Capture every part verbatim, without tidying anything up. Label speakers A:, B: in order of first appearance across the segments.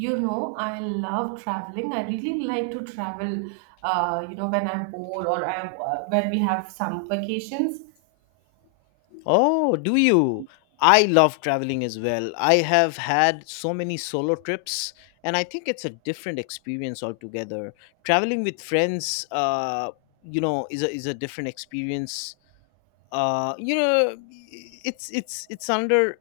A: You know, I love traveling. I really like to travel, uh, you know, when I'm bored or I'm, uh, when we have some vacations.
B: Oh, do you? I love traveling as well. I have had so many solo trips, and I think it's a different experience altogether. Traveling with friends, uh, you know, is a is a different experience. Uh, you know, it's it's it's under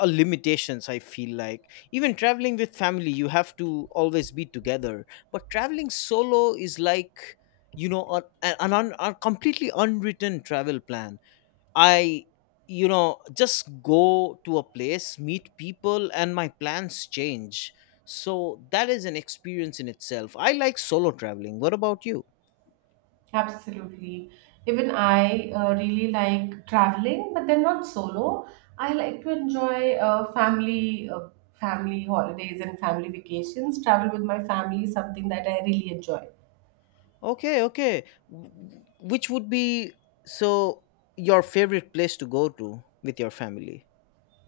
B: uh, limitations. I feel like even traveling with family, you have to always be together. But traveling solo is like, you know, a an, an un, a completely unwritten travel plan. I, you know, just go to a place, meet people, and my plans change. So that is an experience in itself. I like solo traveling. What about you?
A: Absolutely. Even I uh, really like traveling, but then not solo. I like to enjoy uh, family, uh, family holidays and family vacations. Travel with my family is something that I really enjoy.
B: Okay, okay. W- Which would be so your favorite place to go to with your family?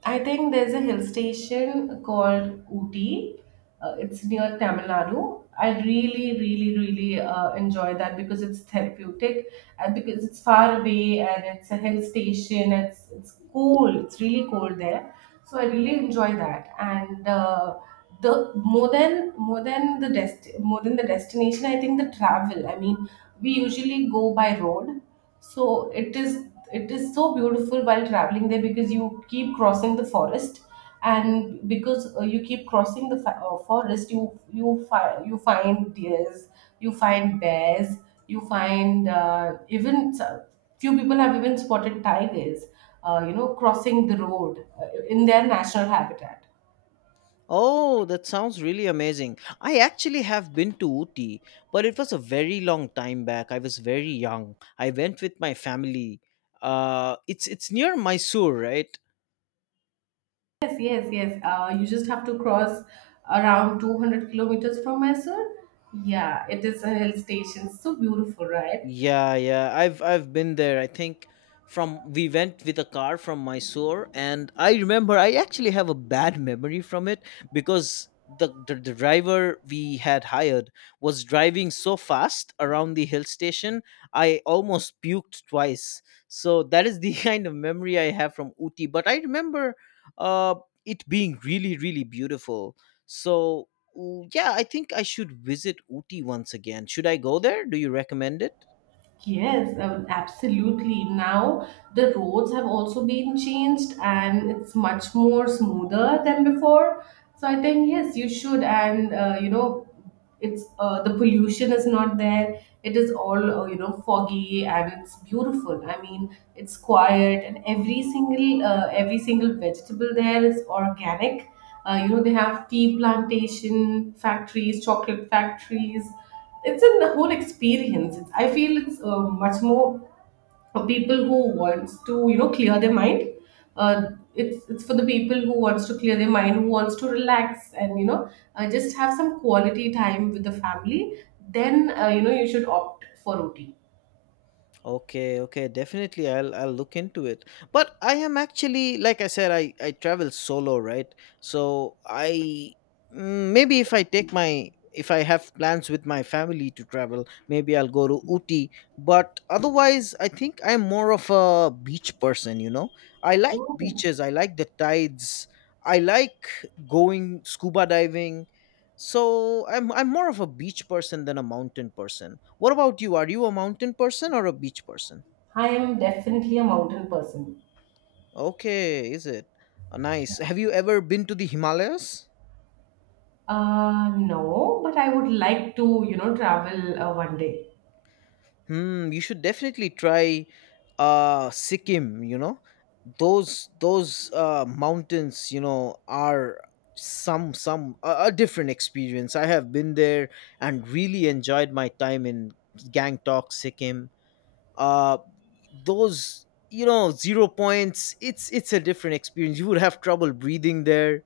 A: I think there's a hill station called Ooty. Uh, it's near Tamil Nadu. I really, really, really uh, enjoy that because it's therapeutic and because it's far away and it's a hill station. It's it's cold. It's really cold there, so I really enjoy that. And uh, the more than more than the dest- more than the destination, I think the travel. I mean, we usually go by road, so it is it is so beautiful while traveling there because you keep crossing the forest, and because uh, you keep crossing the fa- uh, forest, you you find you find deers, you find bears, you find uh, even s- few people have even spotted tigers uh, you know crossing the road uh, in their national habitat.
B: Oh, that sounds really amazing. I actually have been to Uti, but it was a very long time back. I was very young. I went with my family. Uh, it's it's near Mysore, right?
A: Yes yes yes uh, You just have to cross around two hundred kilometers from Mysore. Yeah, it is a hill station, so beautiful, right?
B: Yeah, yeah. I've I've been there. I think from we went with a car from Mysore, and I remember I actually have a bad memory from it because the, the, the driver we had hired was driving so fast around the hill station, I almost puked twice. So that is the kind of memory I have from Uti, but I remember uh it being really, really beautiful. So ooh, yeah, I think I should visit Uti once again. Should I go there? Do you recommend it?
A: Yes, um, absolutely. Now the roads have also been changed and it's much more smoother than before. So I think yes, you should. And uh, you know, it's uh, the pollution is not there. It is all uh, you know foggy and it's beautiful. I mean, it's quiet and every single uh, every single vegetable there is organic. Uh, you know, they have tea plantation factories, chocolate factories. It's In the whole experience, it's, I feel it's uh, much more for people who wants to you know clear their mind. Uh, it's it's for the people who wants to clear their mind, who wants to relax, and you know uh, just have some quality time with the family. Then uh, you know you should opt for Ooty.
B: Okay, okay, definitely I'll I'll look into it. But I am actually, like I said, I I travel solo, right? So I mm, maybe if I take my, if I have plans with my family to travel, maybe I'll go to Uti. But otherwise, I think I'm more of a beach person, you know. I like beaches, I like the tides. I like going scuba diving. So I'm I'm more of a beach person than a mountain person. What about you? Are you a mountain person or a beach person?
A: I am definitely a mountain person.
B: Okay, is it? Uh, Nice. Have you ever been to the Himalayas?
A: Uh no, but I would like to you know travel uh, one day.
B: Hmm, you should definitely try uh Sikkim, you know. Those those uh mountains, you know, are some some a, a different experience. I have been there and really enjoyed my time in Gangtok, Sikkim. uh those, you know, zero points, it's it's a different experience. You would have trouble breathing there.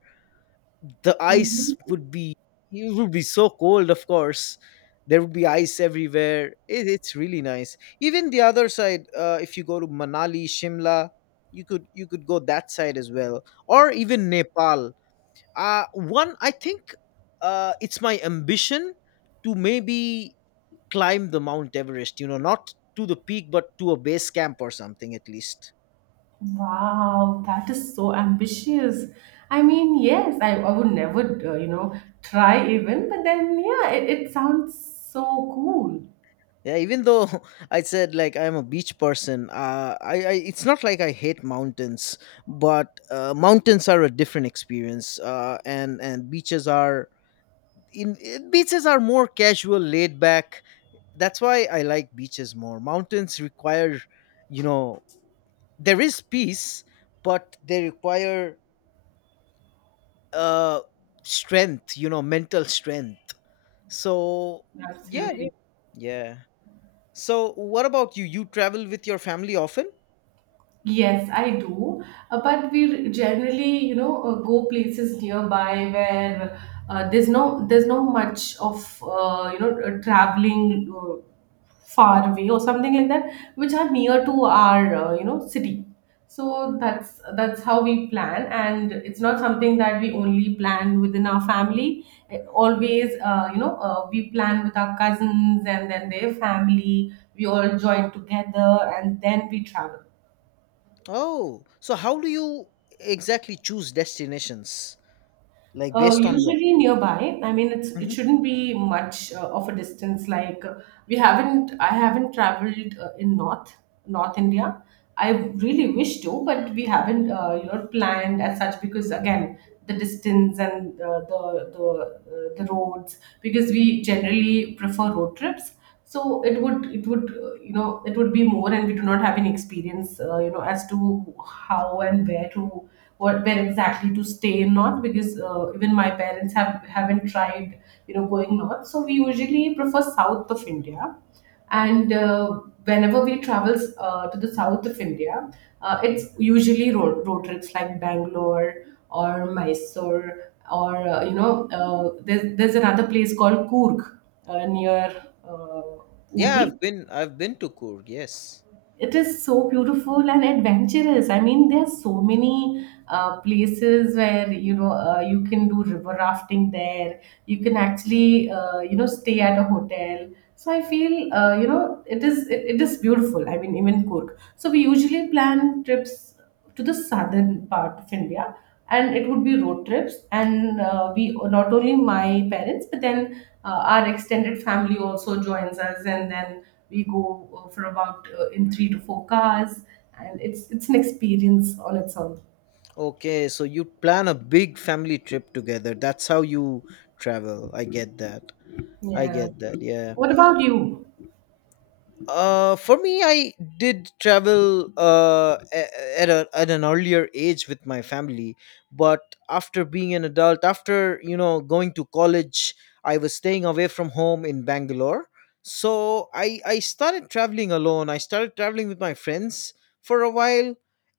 B: The ice
A: Really.
B: would be, it would be so cold. Of course, there would be ice everywhere. It, it's really nice. Even the other side, uh, if you go to Manali, Shimla, you could, you could go that side as well, or even Nepal. Uh one I think uh It's my ambition to maybe climb the Mount Everest, you know, not to the peak, but to a base camp or something at least.
A: Wow, that is so ambitious. I mean, yes, I, I would never, uh, you know, try even, but then, yeah, it, it sounds so cool.
B: Yeah, even though I said like I'm a beach person, uh, I, I it's not like I hate mountains, but uh, mountains are a different experience, uh, and and beaches are in eh, beaches are more casual, laid back. That's why I like beaches more. Mountains require, you know, there is peace, but they require uh strength, you know, mental strength. So yeah, yeah,
A: Absolutely.
B: yeah. So what about you, you travel with your family often?
A: Yes, I do. Uh, but we generally, you know, uh, go places nearby where uh, there's no there's no much of uh, you know uh, traveling uh, far away or something like that, which are near to our uh, you know city. So that's that's how we plan, and it's not something that we only plan within our family. Uh, Always, uh, you know, uh, we plan with our cousins and then their family. We all join together, and then we travel.
B: Oh, so how do you exactly choose destinations? Like
A: Uh,
B: based on what?
A: usually nearby. I mean, it's it
B: Mhm.
A: shouldn't be much uh, of a distance. Like uh, we haven't, I haven't traveled uh, in North North India. I really wish to, but we haven't, uh, you know, planned as such because, again, the distance and uh, the the uh, the roads. Because we generally prefer road trips, so it would it would uh, you know it would be more, and we do not have any experience uh, you know as to how and where to, what where exactly to stay north, because uh, even my parents have haven't tried you know going north, so we usually prefer south of India. And uh, whenever we travel uh, to the south of India, uh, it's usually road, road trips like Bangalore or Mysore, or uh, you know uh, there's, there's another place called Coorg uh, near uh,
B: Yeah,
A: Ooty.
B: I've been I've been to Coorg, yes.
A: It is so beautiful and adventurous. I mean, there are so many uh, places where you know uh, you can do river rafting there. You can actually uh, you know stay at a hotel. So I feel uh, you know it is it, it is beautiful. I mean, even Cork. So we usually plan trips to the southern part of India, and it would be road trips. And uh, we, not only my parents, but then uh, our extended family also joins us, and then we go uh, for about uh, in three to four cars, and it's it's an experience on its own.
B: Okay, so you plan a big family trip together. That's how you travel. I get that. I
A: Yeah.
B: get that. Yeah.
A: What about you?
B: Uh, for me, I did travel uh, a- at, a, at an earlier age with my family, but after being an adult, after, you know, going to college, I was staying away from home in Bangalore. So I I started traveling alone. I started traveling with my friends for a while,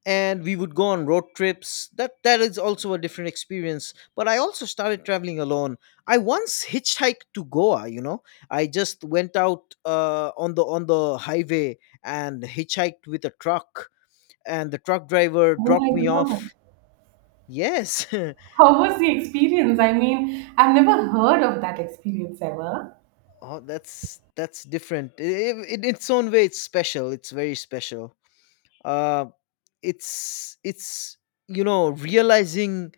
B: and we would go on road trips. That that is also a different experience. But I also started traveling alone. I once hitchhiked to Goa. You know, I just went out uh, on the, on the highway and hitchhiked with a truck, and the truck driver
A: Oh my
B: dropped me
A: God.
B: off. Yes,
A: How was the experience? I mean, I've never heard of that experience ever.
B: oh, that's that's different. I- i- in its own way, it's special. It's very special. Uh, it's it's you know, realizing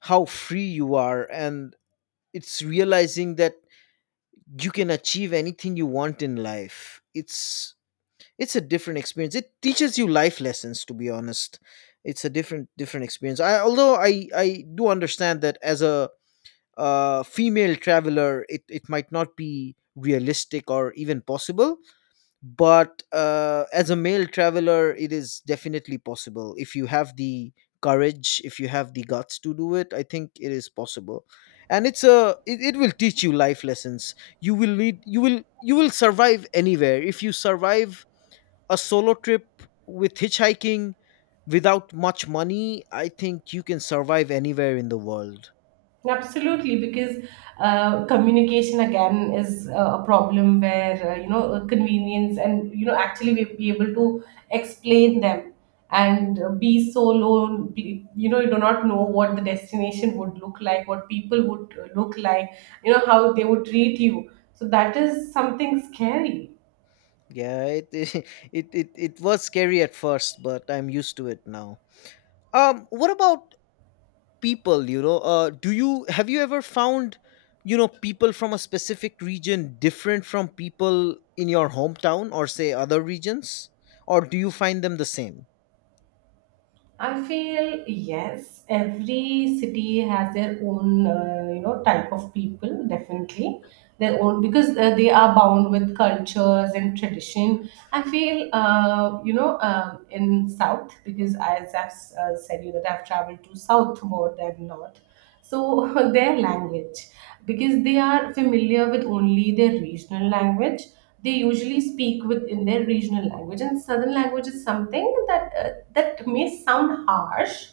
B: how free you are, and it's realizing that you can achieve anything you want in life. It's it's a different experience. It teaches you life lessons, to be honest. It's a different, different experience. I although i i do understand that as a uh, female traveler, it, it might not be realistic or even possible, but uh, as a male traveler, it is definitely possible if you have the courage, if you have the guts to do it. I think it is possible, and it's a it, it will teach you life lessons. you will need you will you will survive anywhere if you survive a solo trip with hitchhiking without much money. I think you can survive anywhere in the world.
A: Absolutely, because uh, communication again is uh, a problem where uh, you know uh, convenience and you know actually we be able to explain them, and uh, be so low. be- You know, you do not know what the destination would look like, what people would uh, look like, you know how they would treat you. So that is something scary.
B: Yeah, it it it, it was scary at first, but I'm used to it now. Um, what about people? You know, uh, do you have you ever found, you know, people from a specific region different from people in your hometown, or say other regions, or do you find them the same?
A: I feel yes, every city has their own, uh, you know, type of people, definitely. Their own, because uh, they are bound with cultures and tradition. I feel, uh, you know, um in South, because as I've uh, said, you that I've traveled to South more than North, so their language, because they are familiar with only their regional language, they usually speak with in their regional language, and southern language is something that uh, that may sound harsh,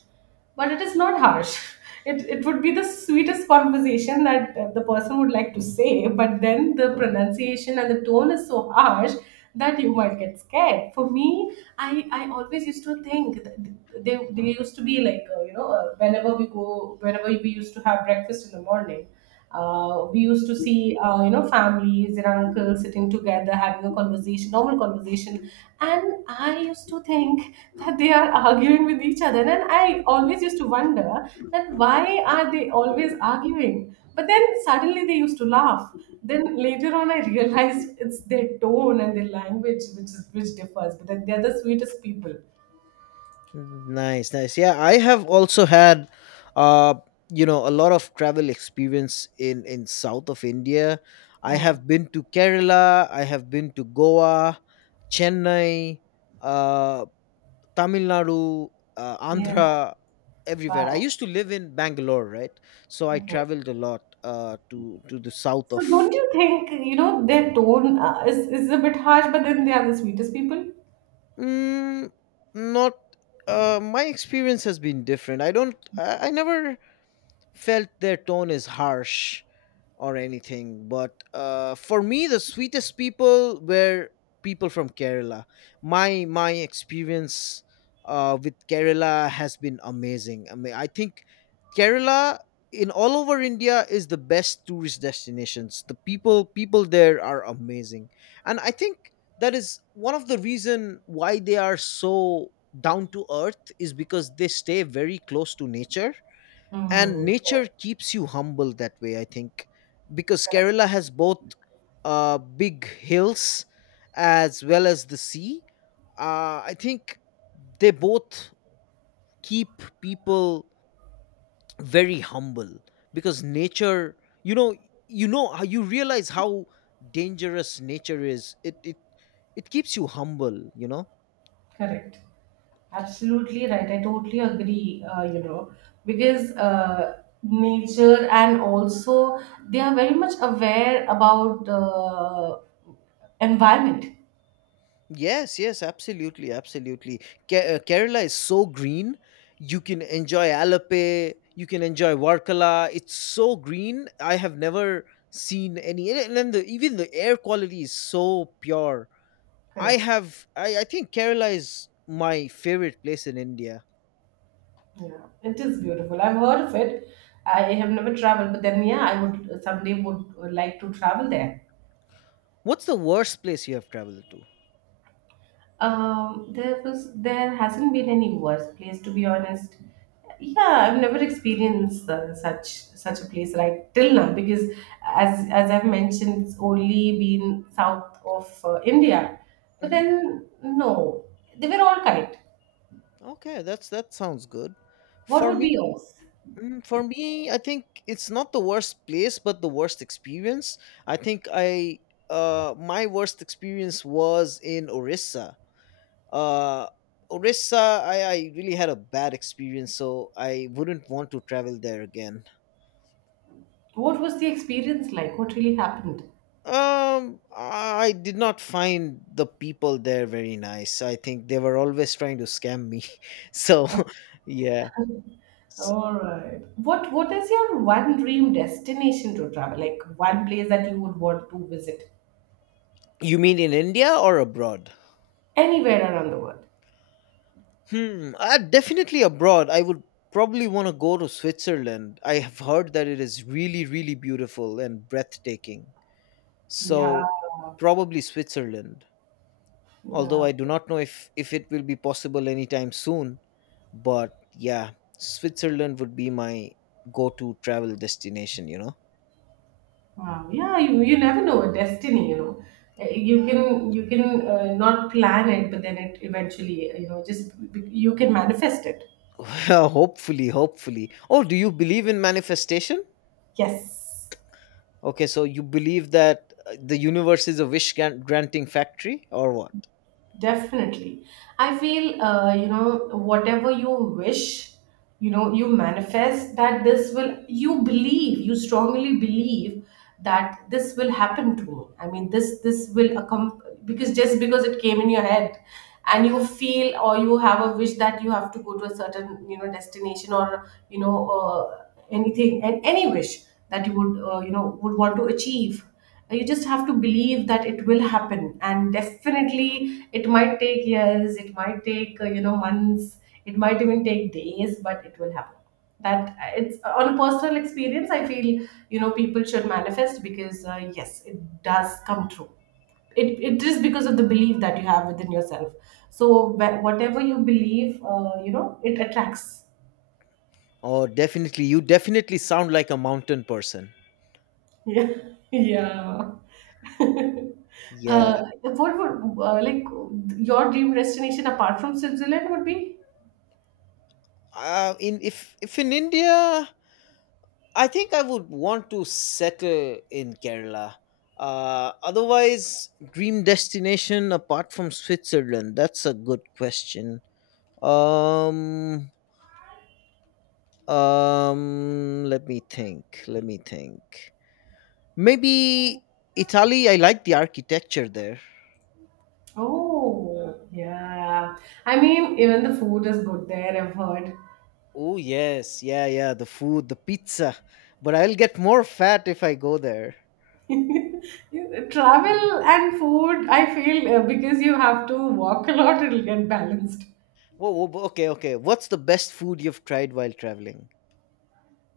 A: but it is not harsh. it, it would be the sweetest conversation that uh, the person would like to say, but then the pronunciation and the tone is so harsh that you might get scared. For me, I, I always used to think that they, they used to be like, uh, you know, uh, whenever we go, whenever we used to have breakfast in the morning, uh, we used to see, uh, you know, families and uncles sitting together having a conversation, normal conversation. And I used to think that they are arguing with each other. And I always used to wonder that why are they always arguing? But then suddenly they used to laugh, then later on, I realized it's their tone and their language which is which differs. But then they're the sweetest people.
B: Nice, nice. Yeah, I have also had, uh, you know, a lot of travel experience in in south of India. I
A: Yeah.
B: have been to Kerala. I have been to Goa, Chennai, uh, Tamil Nadu, uh,
A: Yeah.
B: Andhra, everywhere. I
A: Wow.
B: used to live in Bangalore, right? So I
A: Okay.
B: traveled a lot uh, to to the south
A: So
B: of.
A: don't you think you know their tone uh, is is a bit harsh, but then they are the sweetest people.
B: Mm, not. Uh, my experience has been different. I don't. I, I never felt their tone is harsh or anything. But uh, for me, the sweetest people were people from Kerala. My my experience uh, with Kerala has been amazing. I mean, I think Kerala in all over India is the best tourist destinations. The people people there are amazing, and I think that is one of the reason why they are so down to earth is because they stay very close to nature, and
A: Mm,
B: nature
A: correct.
B: keeps you humble that way, I think. Because
A: Correct.
B: Kerala has both uh, big hills as well as the sea, uh, I think they both keep people very humble. Because nature, you know, you know how you realize how dangerous nature is, it it it keeps you humble, you know.
A: Correct. Absolutely right. I totally agree, uh, you know, because uh, nature, and also they are very much aware about the environment.
B: Yes, yes, absolutely, absolutely. Ke- uh, Kerala is so green. You can enjoy Alape, you can enjoy Varkala. It's so green. I have never seen any, and and then the, even the air quality is so pure. I
A: Correct.
B: have, I, I think Kerala is my favorite place in India.
A: Yeah, it is beautiful. I've heard of it. I have never traveled, but then yeah, I would someday would, would like to travel there.
B: What's the worst place you have traveled to?
A: Um, there was There hasn't been any worse place, to be honest. Yeah, I've never experienced uh, such such a place right till now, because as as I've mentioned, it's only been south of uh, India. But
B: Hmm.
A: then no, they were all kind.
B: Okay, that's, that sounds good.
A: What
B: For
A: would be
B: me,
A: yours?
B: mm, for me, I think it's not the worst place, but the worst experience. I think I uh My worst experience was in Orissa. Uh, Orissa, I, I really had a bad experience, so I wouldn't want to travel there again.
A: What was the experience like? What really happened?
B: Um, I did not find the people there very nice. I think they were always trying to scam me. So, yeah. S,
A: All right. What What is your one dream destination to travel? Like, one place that you would want to visit
B: you mean in India or abroad?
A: anywhere around the world.
B: Hmm, uh, definitely abroad. I would probably want to go to Switzerland. I have heard that it is really, really beautiful and breathtaking.
A: Yeah.
B: So, probably Switzerland. Although
A: Yeah.
B: I do not know if if it will be possible anytime soon. But yeah, Switzerland would be my go-to travel destination. You know,
A: Wow. Yeah. You, you never know a destiny. You know, Uh, you can you can uh, not plan it, but then it eventually uh, you know just b- b- you can manifest it.
B: well, hopefully, hopefully. Oh, do you believe in manifestation?
A: Yes.
B: Okay, so you believe that uh, the universe is a wish gran- granting factory, or what?
A: Definitely. I feel, uh, you know, whatever you wish, you know, you manifest that this will, you believe, you strongly believe that this will happen to me. I mean, this, this will accom because just because it came in your head and you feel, or you have a wish that you have to go to a certain, you know, destination, or, you know, uh, anything, and any wish that you would, uh, you know, would want to achieve. Uh, you just have to believe that it will happen, and definitely it might take years, it might take uh, you know months, it might even take days, but it will happen, that uh, it's uh, on a personal experience, I feel, you know people should manifest, because uh, yes, it does come true. It, it is because of the belief that you have within yourself, so wh- whatever you believe, uh, you know it attracts.
B: Oh, definitely. You definitely sound like a mountain person.
A: Yeah. Yeah.
B: Yeah.
A: Uh, what would, uh, like, your dream destination apart from Switzerland would be?
B: Uh, in, if if in India, I think I would want to settle in Kerala. Uh, otherwise, dream destination apart from Switzerland. That's a good question. Um, um, let me think. Let me think. Maybe Italy. I like the architecture there.
A: Oh, yeah. I mean, even the food is good there, I've heard.
B: Oh yes, yeah, yeah. The food, the pizza. But I'll get more fat if I go there.
A: Travel and food, I feel, uh, because you have to walk a lot, it'll get balanced.
B: Whoa, whoa, okay, okay. What's the best food you've tried while traveling?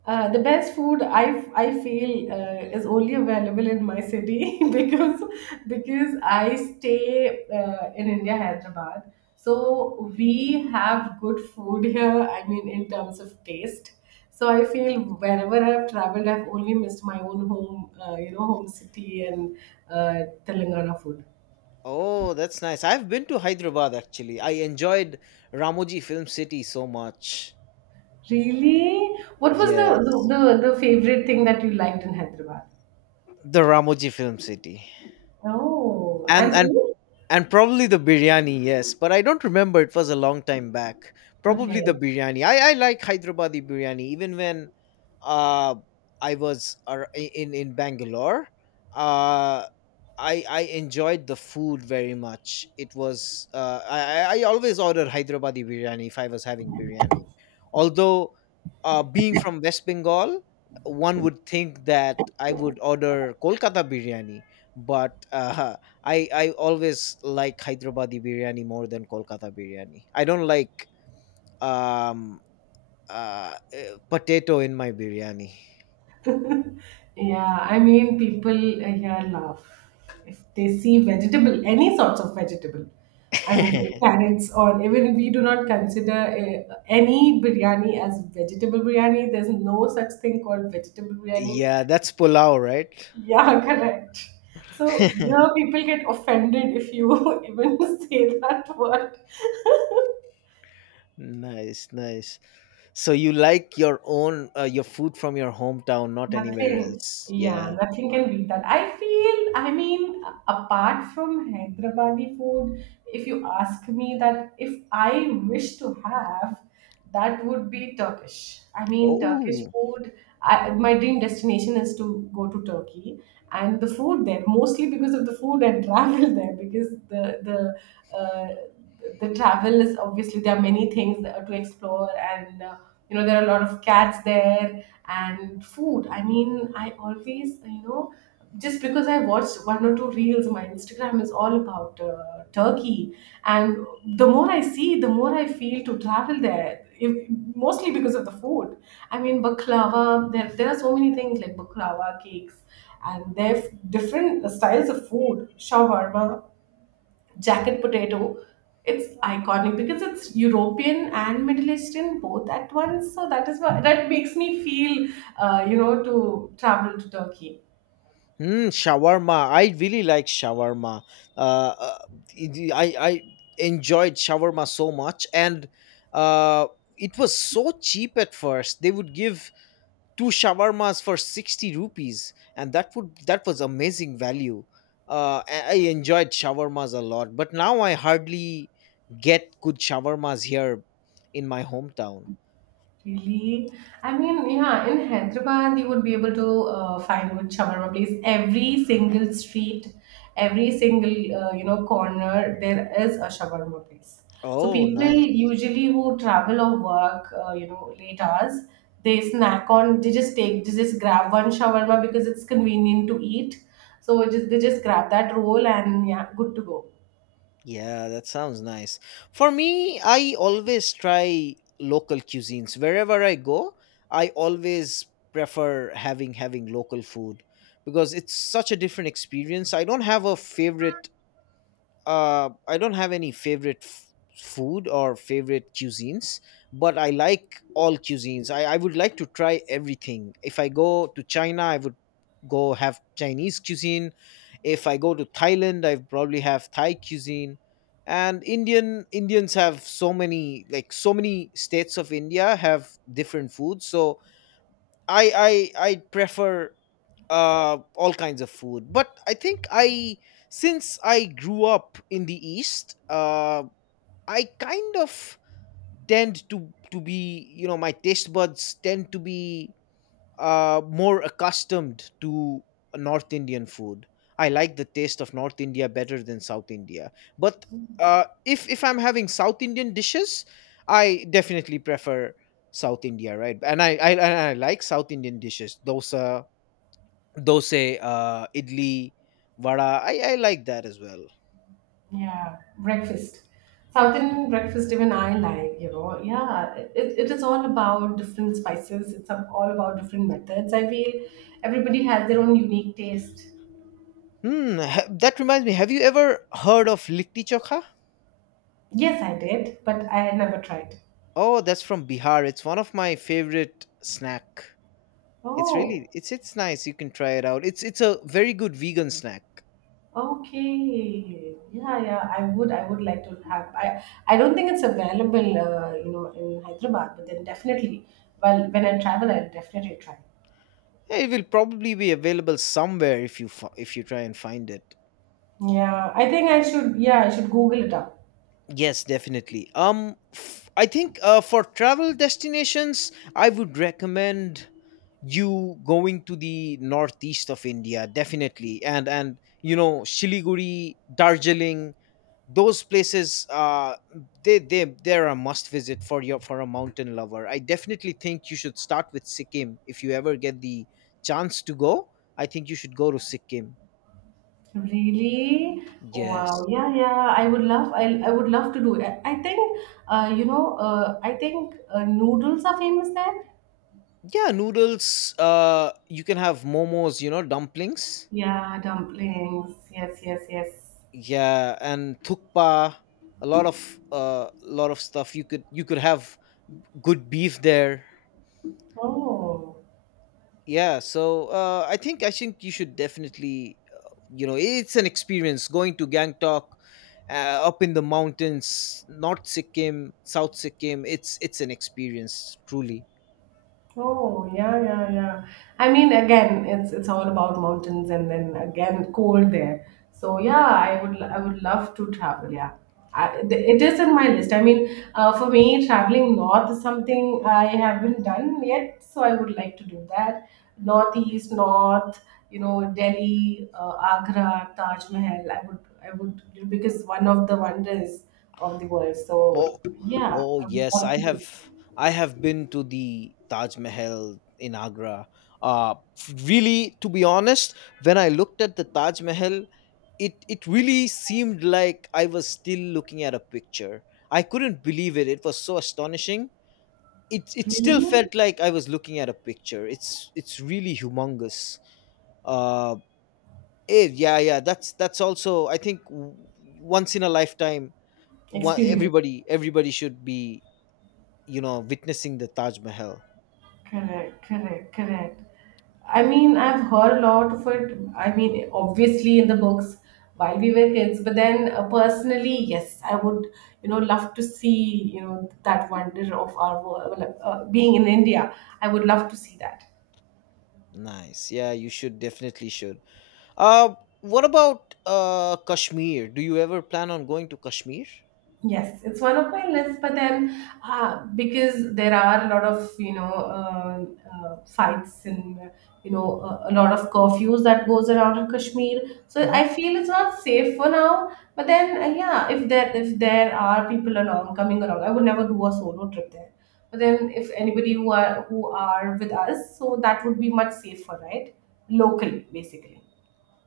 A: Uh, the best food I, I feel uh, is only available in my city because because I stay uh, in India, Hyderabad. So we have good food here. I mean, in terms of taste. So I feel wherever I've traveled, I've only missed my own home, uh, you know, home city, and uh, Telangana food.
B: Oh, that's nice. I've been to Hyderabad actually. I enjoyed Ramoji Film City so much.
A: Really, what was the, the
B: Yes.
A: the the favorite thing that you liked in Hyderabad?
B: The Ramoji Film City.
A: Oh,
B: And
A: and
B: and
A: food.
B: And probably the biryani, yes. But I don't remember. It was a long time back. Probably the
A: Okay.
B: biryani. I, I like Hyderabadi biryani. Even when uh, I was ar- in, in Bangalore, uh, I, I enjoyed the food very much. It was, uh, I, I I always order Hyderabadi biryani if I was having biryani. Although, uh, being from West Bengal, one would think that I would order Kolkata biryani. But uh, I I always like Hyderabadi biryani more than Kolkata biryani. I don't like um uh, uh, potato in my biryani.
A: Yeah, I mean, people uh, here laugh if they see vegetable, any sorts of vegetable. I mean, carrots, or even we do not consider uh, any biryani as vegetable biryani. There's no such thing called vegetable biryani.
B: Yeah, that's pulao, right?
A: Yeah, correct. So here people get offended if you even say that word.
B: Nice, nice. So you like your own uh, your food from your hometown, not anywhere
A: Nothing,
B: else.
A: yeah,
B: Yeah.
A: nothing can beat that. I feel, I mean, apart from Hyderabadi food, if you ask me that if I wish to have, that would be Turkish. I mean, Turkish
B: Oh,
A: food, I, my dream destination is to go to Turkey and the food there, mostly because of the food and travel there, because the the uh, the travel is obviously there are many things that to explore and uh, you know there are a lot of cats there and food. I mean, I always you know just because I watched one or two reels, my Instagram is all about uh, Turkey. And the more I see, the more I feel to travel there, if, mostly because of the food. I mean, baklava, there, there are so many things like baklava, cakes, and they have different styles of food, shawarma, jacket potato. It's iconic because it's European and Middle Eastern both at once, so that is why that makes me feel uh, you know to travel to Turkey.
B: Hmm, shawarma. I really like shawarma. Uh, uh, it- I I enjoyed shawarma so much, and uh, it was so cheap at first. They would give two shawarmas for sixty rupees, and that would that was amazing value. Uh, I I enjoyed shawarmas a lot, but now I hardly get good shawarmas here in my hometown.
A: Really? I mean, yeah, in Hyderabad, you would be able to uh, find good shawarma place. Every single street, every single uh, you know corner, there is a shawarma place. So
B: Oh,
A: people
B: nice.
A: usually who travel or work, uh, you know, late hours, they snack on. They just take, they just grab one shawarma because it's convenient to eat. So just they just grab that roll and yeah, good to go.
B: Yeah, that sounds nice. For me, I always try local cuisines wherever I go. I always prefer having having local food because it's such a different experience. I don't have a favorite uh, I don't have any favorite f- food or favorite cuisines, but I like all cuisines. I, I would like to try everything. If I go to China, I would go have Chinese cuisine. If I go to Thailand, I probably have Thai cuisine. And Indian Indians have so many like so many states of India have different foods. So I I I prefer uh, all kinds of food. But I think I, since I grew up in the East, uh, I kind of tend to to be, you know, my taste buds tend to be uh, more accustomed to North Indian food. I like the taste of North India better than South India. But uh, if if I'm having South Indian dishes, I definitely prefer South India, right? And I I, I I like South Indian dishes, dosa, dosa, uh, idli, vada. I, I like that as well.
A: Yeah, breakfast. South Indian breakfast, even I like, you know. Yeah, it, it is all about different spices. It's all about different methods. I feel everybody has their own unique taste.
B: Hmm, ha- that reminds me. Have you ever heard of litti chokha?
A: Yes, I did, but I had never tried.
B: Oh, that's from Bihar. It's one of my favorite snack. It's really
A: Oh,
B: it's it's nice. You can try it out. It's it's a very good vegan snack.
A: okay. Yeah, yeah. I would, I would like to have. I, I don't think it's available, uh, you know, in Hyderabad. But then definitely, well, when I travel, I'll definitely try.
B: It will probably be available somewhere if you fi- if you try and find it.
A: Yeah, I think I should. Yeah, I should Google it up.
B: Yes, definitely. Um, f- I think uh, for travel destinations, I would recommend you going to the northeast of India, definitely, and and you know Shiliguri, Darjeeling, those places. Uh, they they they're a must visit for your for a mountain lover. I definitely think you should start with Sikkim if you ever get the chance to go. I think you should go to Sikkim.
A: Really? Wow.
B: Yes.
A: Yeah, yeah. I would love. I I would love to do it. I think. Uh, you know. Uh, I think uh, noodles are famous there.
B: Yeah, noodles, uh you can have momos, you know, dumplings.
A: Yeah, dumplings. Yes, yes, yes.
B: Yeah, and thukpa, a lot of uh lot of stuff you could you could have. Good beef there.
A: Oh.
B: Yeah, so uh i think i think you should definitely, uh, you know, it's an experience going to Gangtok, uh, up in the mountains, north Sikkim, south Sikkim. It's it's an experience truly.
A: Oh, yeah, yeah, yeah. I mean, again, it's it's all about mountains and then again cold there. So yeah, I would I would love to travel. Yeah. I, th- it is in my list. I mean, uh, for me, traveling north is something I haven't done yet, so I would like to do that. Northeast, north, you know, Delhi, uh, Agra, Taj Mahal. I would, I would, because one of the wonders of the world.
B: Oh.
A: So yeah,
B: Oh
A: I would
B: yes,
A: love
B: I
A: to
B: have
A: do
B: I have been to the Taj Mahal in Agra. Uh really, to be honest, when I looked at the Taj Mahal, it it really seemed like I was still looking at a picture. I couldn't believe it. It was so astonishing. It it still
A: really
B: felt like I was looking at a picture. It's it's really humongous. Uh eh, yeah, yeah, that's that's also, I think, w- once in a lifetime one,
A: experience.
B: everybody everybody should be, you know, witnessing the Taj Mahal.
A: Correct, correct, correct. I mean, I've heard a lot of it. I mean, obviously in the books while we were kids, but then uh, personally, yes, I would, you know, love to see, you know, that wonder of our world, like, uh, being in India. I would love to see that.
B: Nice, yeah, you should definitely should. uh what about uh Kashmir? Do you ever plan on going to Kashmir?
A: Yes, it's one of my lists, but then uh, because there are a lot of you know uh, uh, fights and uh, you know a, a lot of curfews that goes around in Kashmir, so
B: Mhm.
A: I feel it's not safe for now. But then uh, yeah, if there if there are people along coming along, I would never do a solo trip there. But then if anybody who are who are with us, so that would be much safer, right? Locally, basically.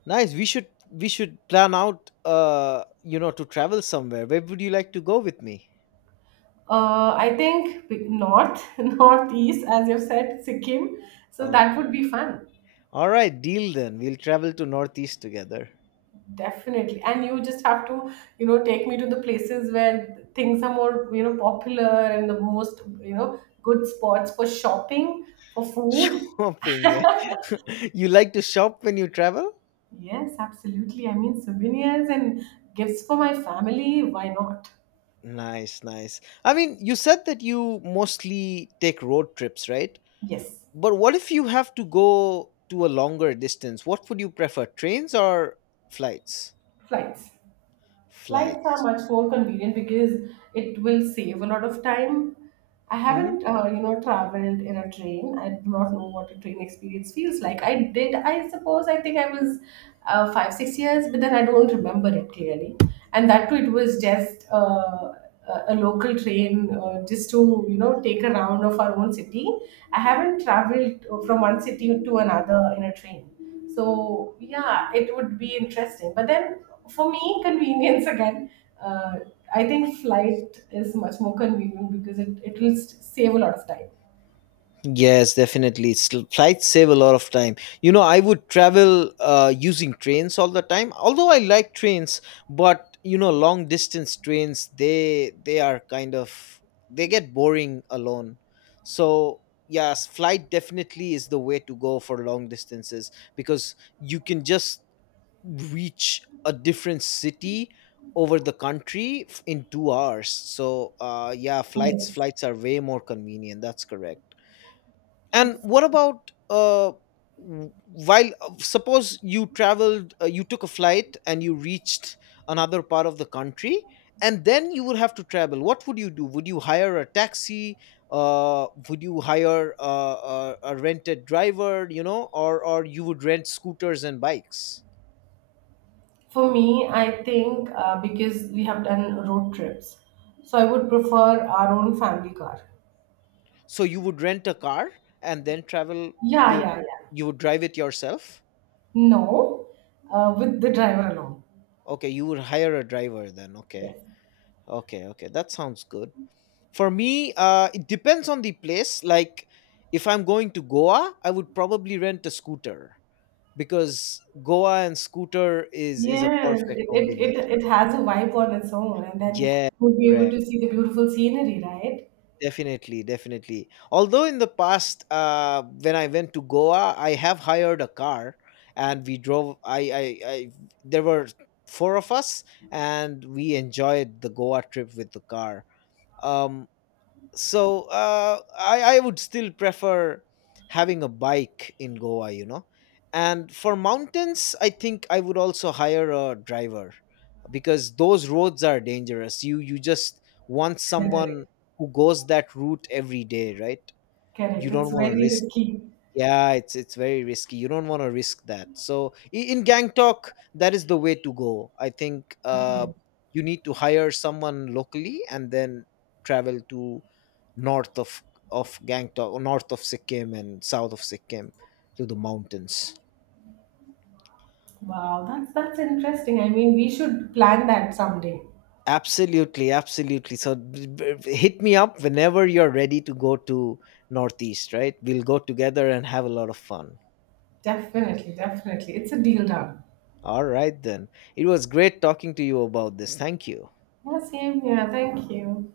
B: Nice, we should we should plan out, uh you know, to travel somewhere. Where would you like to go with me?
A: Uh, I think big north, northeast, as you said, Sikkim. So that would
B: Okay,
A: be fun,
B: all right, deal then. We'll travel to northeast together.
A: definitely. And you just have to, you know, take me to the places where things are more, you know, popular and the most, you know, good spots for shopping, for food.
B: Shopping? Yeah, you like to shop when you travel?
A: Yes, absolutely. I mean, souvenirs and gifts for my family. Why not?
B: Nice, nice. I mean, you said that you mostly take road trips, right?
A: Yes,
B: But what if you have to go to a longer distance? What would you prefer, trains or flights?
A: flights. Flights are
B: Flights.
A: much more convenient because it will save a lot of time. I
B: Hmm.
A: haven't, uh, you know, traveled in a train. I do not know what a train experience feels like. I did, I suppose, I think I was uh, five, six years, but then I don't remember it clearly. And that too, it was just uh, a a local train uh, just to, you know, take a round of our own city. I haven't traveled uh, from one city to another in a train. So yeah, it would be interesting. But then for me, convenience again. Uh, I think flight is much more convenient because it, it will s- save a lot of time.
B: Yes, definitely. Sl- Flights save a lot of time. You know, I would travel uh, using trains all the time. Although I like trains, but you know, long distance trains they they are kind of, they get boring alone. So yes, flight definitely is the way to go for long distances because you can just reach a different city over the country f- in two hours. So uh yeah, flights
A: Yes.
B: flights are way more convenient, that's correct. And what about uh w- while uh, suppose you traveled, uh, you took a flight and you reached another part of the country, and then you would have to travel, what would you do? Would you hire a taxi, uh would you hire uh, a, a rented driver, you know, or or you would rent scooters and bikes?
A: For me, I think uh, because we have done road trips, so I would prefer our own family car.
B: So you would rent a car and then travel.
A: Yeah,
B: wi-
A: yeah, yeah.
B: You would drive it yourself.
A: No, uh, with the driver alone.
B: Okay, you would hire a driver then. Okay,
A: Yes.
B: okay, okay. That sounds good. For me, uh, it depends on the place. Like, if I'm going to Goa, I would probably rent a scooter because Goa and scooter is is a
A: Yes,
B: perfect
A: it, it,
B: combination.
A: it, it has a vibe on its own, and then
B: Yeah,
A: we'll be able
B: correct.
A: to see the beautiful scenery, right?
B: Definitely, definitely. Although in the past, uh, when I went to Goa, I have hired a car and we drove. I, I, I there were four of us, and we enjoyed the Goa trip with the car. Um, so uh, I, I would still prefer having a bike in Goa, you know. And for mountains, I think I would also hire a driver because those roads are dangerous. You you just want someone
A: Correct.
B: who goes that route every day, right? You
A: Correct.
B: don't
A: It's
B: want to
A: very
B: risk.
A: risky.
B: Yeah, it's it's very risky. You don't want to risk that. So in, in Gangtok, that is the way to go. I think uh,
A: Okay.
B: you need to hire someone locally and then travel to north of of Gangtok, north of Sikkim and south of Sikkim, to the mountains.
A: Wow, that's that's interesting. I mean, we should plan that someday.
B: Absolutely, absolutely. So b- b- hit me up whenever you're ready to go to Northeast, right? We'll go together and have a lot of fun.
A: Definitely, definitely. It's a deal done.
B: All right then. It was great talking to you about this. Thank you.
A: Yeah, same. Yeah, thank you.